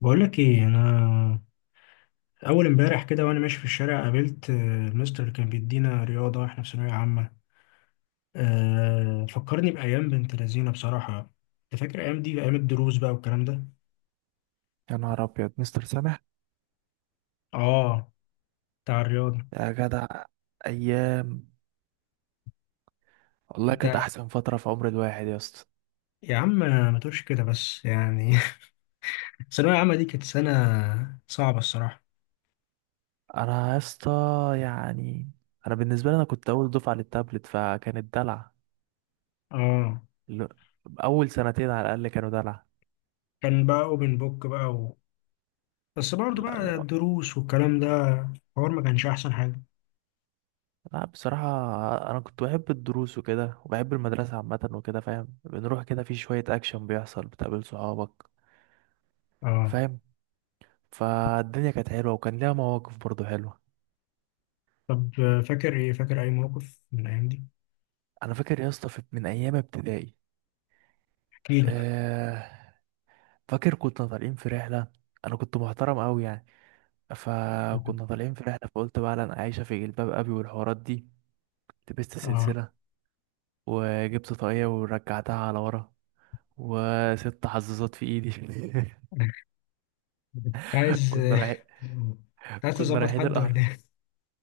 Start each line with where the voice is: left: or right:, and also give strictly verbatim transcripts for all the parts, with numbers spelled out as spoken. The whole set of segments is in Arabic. left: بقولك ايه انا. اول امبارح كده وانا ماشي في الشارع قابلت آه، المستر اللي كان بيدينا رياضه واحنا في ثانويه عامه. أه فكرني بايام بنت لذينه بصراحه. انت فاكر الايام دي، ايام الدروس بقى والكلام ده؟
right: يا نهار ابيض، مستر سامح!
left: اه. بتاع الرياضه.
right: يا جدع، ايام! والله كانت
left: انت
right: احسن فتره في عمر الواحد يا اسطى.
left: يا عم ما تقولش كده بس يعني الثانويه العامه دي كانت سنه صعبه الصراحه.
right: انا يا اسطى، يعني انا بالنسبه لي، انا كنت اول دفعه للتابلت فكانت دلع.
left: اه.
right: ال- اول سنتين على الاقل كانوا دلع.
left: كان بقى اوبن بوك بقى و... بس برضه بقى
right: لا،
left: الدروس والكلام ده. الحوار ما كانش احسن حاجه.
right: لا، بصراحه. انا كنت بحب الدروس وكده وبحب المدرسه عامه وكده، فاهم؟ بنروح كده، في شويه اكشن بيحصل، بتقابل صحابك،
left: اه.
right: فاهم؟ فالدنيا كانت حلوه وكان ليها مواقف برضو حلوه.
left: طب آه، فاكر ايه، فاكر اي موقف من الايام
right: انا فاكر يا اسطى في- من ايام ابتدائي.
left: دي؟
right: آه، فاكر كنا طالعين في رحلة. أنا كنت محترم أوي يعني. فكنا طالعين في رحلة فقلت بقى أنا عايشة في جلباب أبي والحوارات دي. لبست
left: اه.
right: سلسلة وجبت طاقية ورجعتها على ورا، وست حظاظات في إيدي.
left: كنت عايز
right: كنا رايحين
left: كنت عايز
right: كنا
left: تظبط
right: رايحين
left: حد ولا
right: الأهرام
left: ايه؟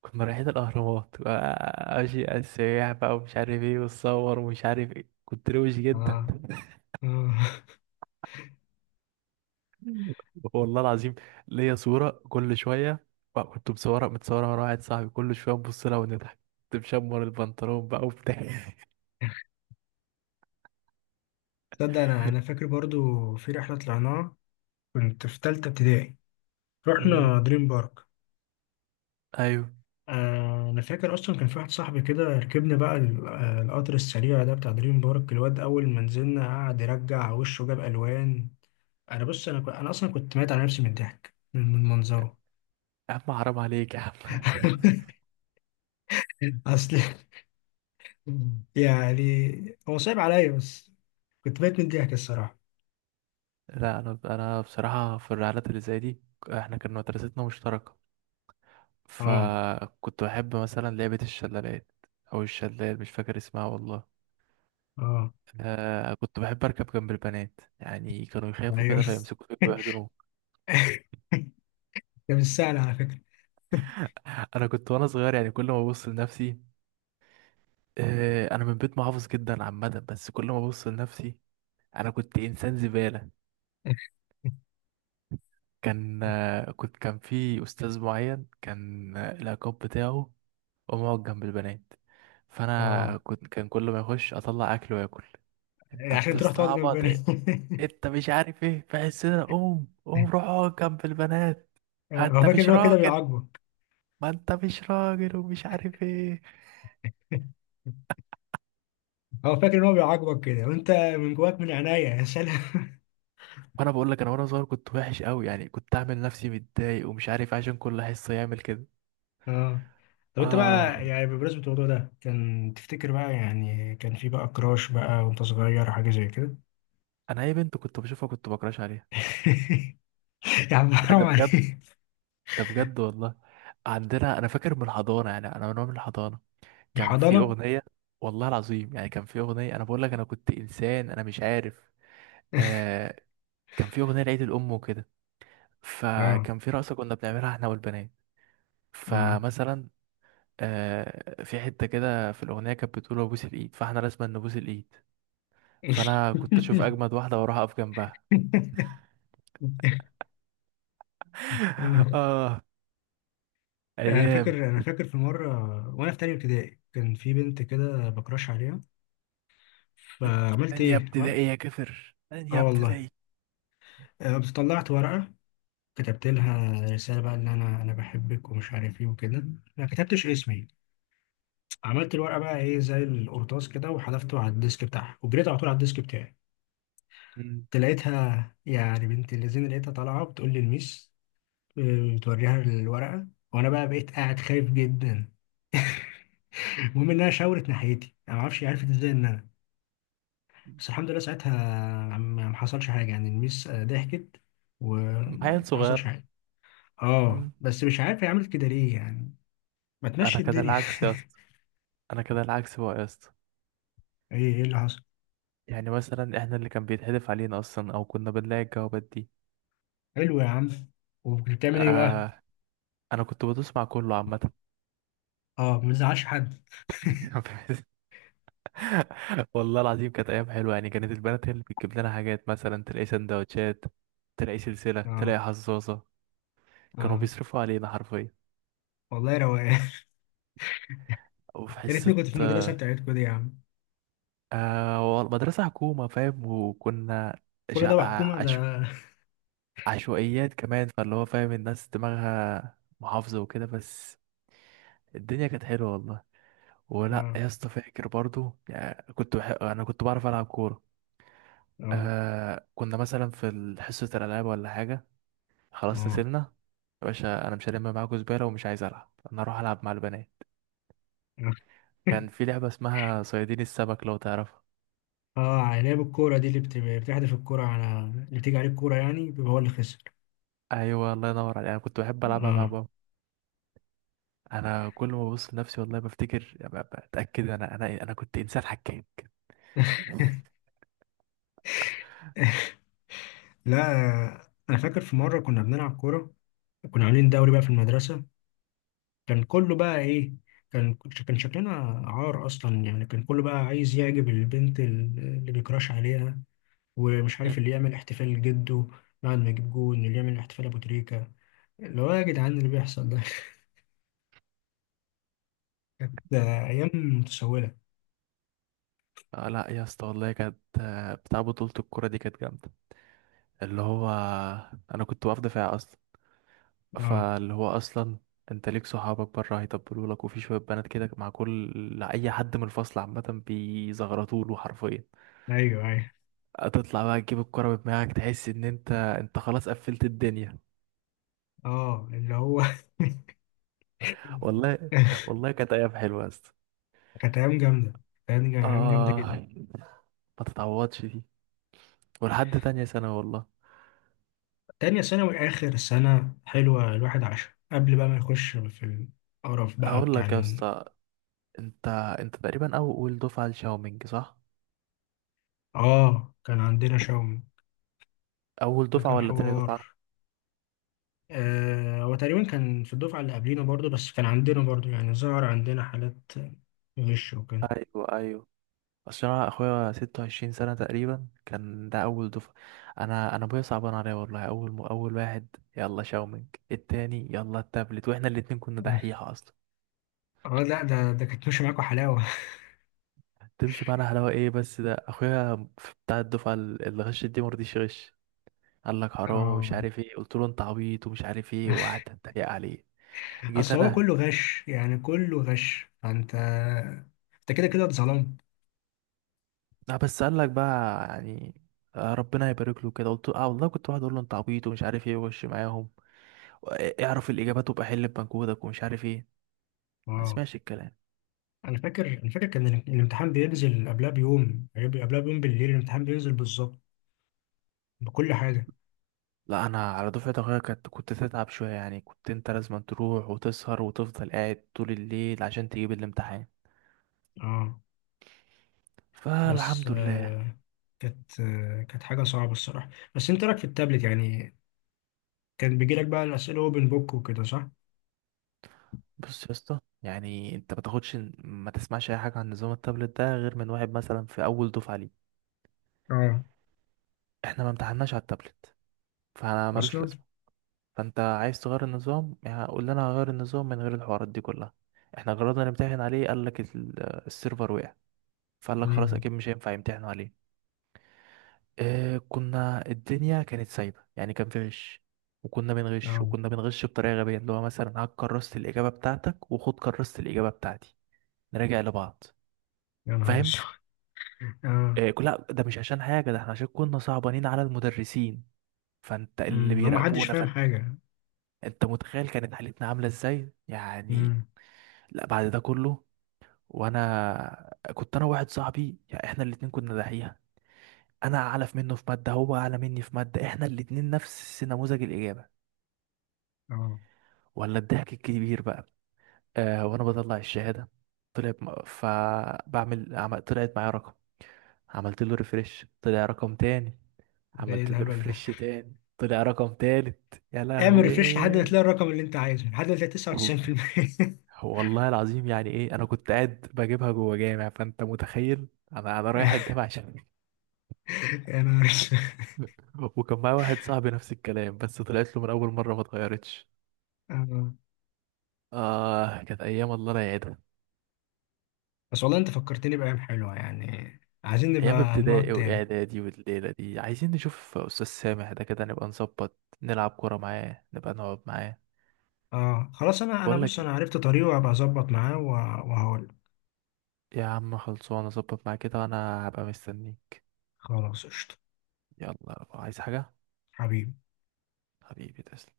right: كنا رايحين الأهرامات، ماشي على السياح بقى ومش عارف إيه وتصور ومش عارف إيه، كنت روش جدا.
left: اه. اه.
right: والله العظيم، ليا صورة كل شوية. بقى كنت مصورة متصورة مع واحد صاحبي، كل شوية نبص لها ونضحك. كنت مشمر البنطلون بقى وبتاع
left: تصدق انا انا فاكر برضو في رحلة طلعناها. كنت في تالتة ابتدائي.
right: أمم،
left: رحنا دريم بارك.
right: أيوه.
left: آه، انا فاكر اصلا كان في واحد صاحبي كده. ركبنا بقى ال- آه، القطر السريع ده بتاع دريم بارك. الواد اول ما نزلنا قعد يرجع وشه جاب الوان. انا بص انا ك- انا اصلا كنت ميت على نفسي من الضحك من من منظره.
right: يا عم حرام عليك يا عم
left: اصل يعني هو صعب عليا بس كنت بقيت من الضحك الصراحة.
right: لا، أنا أنا بصراحة في الرحلات اللي زي دي، إحنا كان مدرستنا مشتركة.
left: اه.
right: فكنت بحب مثلا لعبة الشلالات، أو الشلال، مش فاكر اسمها والله.
left: اه.
right: آه، كنت بحب أركب جنب البنات، يعني كانوا يخافوا
left: ايوه.
right: كده فيمسكوا فيك ويحضنوك.
left: ده مش سهل على فكرة.
right: انا كنت وانا صغير يعني، كل ما ابص لنفسي، آه، انا من بيت محافظ جدا عامه، بس كل ما ابص لنفسي انا كنت انسان زباله. كان آه، كنت كان في استاذ معين، كان آه، العقاب بتاعه ومقعد جنب البنات، فانا
left: اه.
right: كنت كان كل ما يخش اطلع اكل واكل: انت
left: عشان تروح تقعد جنب
right: بتستعبط
left: بني.
right: إيه؟ انت مش عارف ايه في حسنا، قوم قوم روح اقعد جنب البنات، ها
left: هو
right: انت
left: فاكر
right: مش
left: ان هو كده
right: راجل،
left: بيعاقبك.
right: ما انت مش راجل ومش عارف ايه.
left: هو فاكر ان هو بيعاقبك كده وانت من جواك من عينيا يا سلام.
right: وانا بقول لك، انا وانا صغير كنت وحش قوي يعني، كنت اعمل نفسي متضايق ومش عارف إيه عشان كل حصه يعمل كده.
left: اه. طب انت
right: آه،
left: بقى يعني بمناسبة الموضوع ده، كان تفتكر بقى يعني كان في بقى كراش بقى وانت صغير حاجة زي كده؟
right: أنا أي بنت كنت بشوفها كنت بكراش عليها.
left: يا عم
right: لا،
left: حرام
right: ده بجد،
left: عليك.
right: ده بجد والله. عندنا، أنا فاكر من الحضانة، يعني أنا من وأنا من الحضانة كان في
left: الحضانة؟
right: أغنية. والله العظيم يعني، كان في أغنية، أنا بقول لك أنا كنت إنسان، أنا مش عارف. آه كان في أغنية لعيد الأم وكده،
left: اه.
right: فكان في رقصة كنا بنعملها إحنا والبنات.
left: اه.
right: فمثلا، آه في حتة كده في الأغنية كانت بتقول أبوس الإيد، فإحنا لازم نبوس الإيد. فأنا كنت أشوف أجمد واحدة وأروح أقف جنبها.
left: انا
right: آه، أيام.
left: فاكر انا فاكر في مره وانا في تانية ابتدائي كان في بنت كده بكراش عليها. فعملت
right: تانية
left: ايه؟ اه.
right: ابتدائي يا كفر، تانية
left: آه والله.
right: ابتدائي.
left: آه، قمت طلعت ورقه. كتبت لها رساله بقى ان انا انا بحبك ومش عارف ايه وكده. ما كتبتش اسمي. عملت الورقه بقى ايه زي القرطاس كده، وحذفته على الديسك بتاعها، وجريت على طول على الديسك بتاعي.
right: مم.
left: لقيتها يعني بنت اللذين لقيتها طالعه بتقول لي الميس. آه، بتوريها الورقه. وانا بقى بقيت قاعد خايف جدا. المهم انها شاورت ناحيتي، انا ما اعرفش عرفت ازاي ان انا. بس الحمد لله ساعتها ما ما حصلش حاجه، يعني الميس آه، ضحكت
right: عيل
left: وما ما حصلش
right: صغير.
left: حاجه. اه
right: مم.
left: بس مش عارف هي عملت كده ليه يعني. ما
right: انا
left: تمشي
right: كده
left: الدنيا.
right: العكس يا اسطى، انا كده العكس بقى يا اسطى.
left: ايه ايه اللي حصل؟
right: يعني مثلا احنا اللي كان بيتحدف علينا اصلا، او كنا بنلاقي الجوابات دي.
left: حلو يا عم. وكنت بتعمل ايه بقى؟
right: آه. انا كنت بدوس مع كله عامه.
left: اه. ما بتزعلش حد.
right: والله العظيم كانت ايام حلوه، يعني كانت البنات هي اللي بتجيب لنا حاجات، مثلا تلاقي سندوتشات، تلاقي سلسله،
left: اه.
right: تلاقي حظاظه. كانوا
left: اه
right: بيصرفوا علينا حرفيا.
left: والله روقان.
right: وفي
left: يا ريتني
right: حصه،
left: كنت في المدرسه بتاعتكم دي يا عم.
right: آه وال- مدرسه حكومه، فاهم؟ وكنا
left: كل ده
right: شقة
left: وحكومه ده؟
right: عشوائيات كمان، فاللي هو فاهم، الناس دماغها محافظة وكده. بس الدنيا كانت حلوة والله. ولا
left: اه.
right: يا اسطى، فاكر برضو يعني كنت بح... انا كنت بعرف العب كورة.
left: اه.
right: آه كنا مثلا في ال- حصة الالعاب ولا حاجة، خلاص
left: اه.
right: نزلنا. يا باشا انا مش هلم معاكوا زبالة ومش عايز العب، انا اروح العب مع البنات. كان في لعبة اسمها صيادين السمك لو تعرفها.
left: اه. لعب الكوره دي اللي بت- بتحدف الكوره على اللي بتيجي عليه الكوره، يعني بيبقى هو اللي خسر.
right: ايوه، الله ينور عليك، انا كنت بحب العبها مع
left: اه.
right: بابا. انا كل ما ببص لنفسي والله بفتكر يعني، ب- بتاكد انا انا انا كنت انسان حكيم.
left: لا. انا فاكر في مره كنا بنلعب كوره. كنا عاملين دوري بقى في المدرسه. كان كله بقى ايه. كان كان شكلنا عار اصلا، يعني كان كله بقى عايز يعجب البنت اللي بيكراش عليها. ومش عارف اللي يعمل احتفال جده بعد ما يجيب جون، اللي يعمل احتفال ابو تريكه، اللي هو يا جدعان اللي بيحصل ده. كانت ايام متسوله.
right: آه لا يا اسطى والله كانت، آه، بتاع بطولة الكورة دي كانت جامدة. اللي هو، أنا كنت واقف دفاع أصلا،
left: اه.
right: فاللي هو أصلا، أنت ليك صحابك بره هيطبلوا لك، وفي شوية بنات كده مع كل أي حد من الفصل عامة بيزغرطوا له حرفيا.
left: ايوه. ايوه.
right: هتطلع بقى تجيب الكورة بدماغك، تحس إن أنت أنت خلاص قفلت الدنيا.
left: اه اللي هو
right: والله، والله كانت أيام حلوة يا اسطى.
left: كانت ايام جامده، كانت ايام جامده
right: آه،
left: جدا.
right: ما تتعوضش دي، ولحد تانية سنة والله.
left: تانية ثانوي آخر سنة حلوة الواحد عاشها قبل بقى ما يخش في القرف بقى
right: هقول
left: بتاع
right: لك يا
left: ال-
right: اسطى، انت انت تقريبا اول دفعه لشاومينج، صح؟
left: آه، كان عندنا شوم.
right: اول
left: ده
right: دفعه
left: كان
right: ولا تاني
left: حوار.
right: دفعه؟
left: آه هو تقريبا كان في الدفعة اللي قبلينا برضو، بس كان عندنا برضو يعني ظهر عندنا حالات غش وكده.
right: ايوه، ايوه. اصل انا اخويا ستة وعشرين سنه تقريبا، كان ده اول دفعه. انا انا ابويا صعبان عليا والله. اول م... اول واحد يلا شاومينج، التاني يلا التابلت، واحنا الاتنين كنا دحيحه اصلا.
left: اه. لا ده ده كانت ماشية معاكوا حلاوة.
right: تمشي معانا حلاوه ايه، بس ده اخويا في- بتاع الدفعه ال- اللي غشت دي، مرضيش يغش. قال لك حرام ومش
left: اه.
right: عارف ايه، قلت له انت عبيط ومش عارف ايه، وقعدت اتريق عليه. جيت
left: اصل هو
right: انا،
left: كله غش، يعني كله غش، فانت انت كده كده اتظلمت.
right: لا، بس قال لك بقى يعني، آه، ربنا يبارك له كده. قلت له اه والله، كنت واحد اقول له انت عبيط ومش عارف ايه، وش معاهم، اعرف الاجابات وابقى حل بمجهودك ومش عارف ايه. ما
left: اه.
right: اسمعش الكلام.
left: انا فاكر انا فاكر كان ال- الامتحان بينزل قبلها بيوم، بيبقى قبلها بيوم بالليل الامتحان بينزل بالظبط بكل حاجه.
right: لا، انا على دفعه اخويا، كنت كنت تتعب شويه يعني، كنت انت لازم تروح وتسهر وتفضل قاعد طول الليل عشان تجيب الامتحان.
left: اه بس
right: فالحمد لله.
left: آه كانت آه كانت حاجه صعبه الصراحه. بس انت إيه رايك في التابلت يعني؟ كان بيجي لك بقى الاسئله اوبن بوك وكده صح؟
right: بص يا اسطى، يعني انت ما تاخدش ما تسمعش اي حاجه عن نظام التابلت ده غير من واحد مثلا في اول دفعه ليه.
left: اه
right: احنا ما امتحناش على التابلت، فانا ملوش
left: اصلا.
right: لازمه. فانت عايز تغير النظام يعني، قول لنا هغير النظام من غير الحوارات دي كلها. احنا جربنا نمتحن عليه، قال لك ال- السيرفر وقع. فقال لك خلاص
left: امم.
right: اكيد مش هينفع يمتحنوا عليه. آه كنا، الدنيا كانت سايبه يعني كان في غش، وكنا بنغش
left: اه.
right: وكنا بنغش بطريقه غبيه، اللي هو مثلا هات كرست الاجابه بتاعتك وخد كرست الاجابه بتاعتي، نراجع لبعض،
left: يا نهار
right: فاهم؟
left: اسود. اه.
right: آه كل- لا ده مش عشان حاجه، ده احنا عشان كنا صعبانين على المدرسين، فانت اللي
left: امم لو ما حدش
right: بيراقبونا،
left: فاهم
right: فانت،
left: حاجه.
right: انت متخيل كانت حالتنا عامله ازاي يعني.
left: امم.
right: لا، بعد ده كله، وانا كنت انا واحد صاحبي يعني احنا الاتنين كنا دحيحه. انا اعلى في منه في ماده، هو اعلى مني في ماده، احنا الاتنين نفس نموذج الاجابه،
left: اه.
right: ولا الضحك الكبير بقى. آه وانا بطلع الشهاده، طلع بم- فبعمل عمل طلعت معايا رقم، عملت له ريفرش طلع رقم تاني،
left: ده ايه
right: عملت له
left: الهبل ده؟
right: ريفرش تاني طلع رقم تالت، يا
left: اعمل ريفريش لحد ما
right: لهوي.
left: تلاقي الرقم اللي انت عايزه لحد ما تلاقي
right: وال-
left: تسعه وتسعين بالمية.
right: والله العظيم يعني ايه، انا كنت قاعد بجيبها جوه جامع، فانت متخيل، انا انا رايح الجامع عشان
left: يا نهار اسود.
right: وكان معايا واحد صاحبي نفس الكلام، بس طلعت له من اول مره ما اتغيرتش.
left: آه.
right: آه، كانت أيام الله لا يعيدها.
left: بس والله انت فكرتني بأيام حلوة يعني. عايزين
right: أيام
left: نبقى نقعد
right: ابتدائي
left: تاني.
right: وإعدادي، والليلة دي عايزين نشوف أستاذ سامح ده، كده نبقى نظبط نلعب كورة معاه، نبقى نقعد معاه.
left: اه. خلاص انا انا
right: بقول
left: بص
right: لك
left: انا
right: إيه،
left: عرفت طريقه وهبقى اظبط معاه و- وهقول.
right: يا عم خلصانة، أظبط معاه كده وأنا هبقى مستنيه.
left: خلاص قشطة.
right: يلا، عايز حاجة؟
left: حبيبي.
right: حبيبي، تسلم.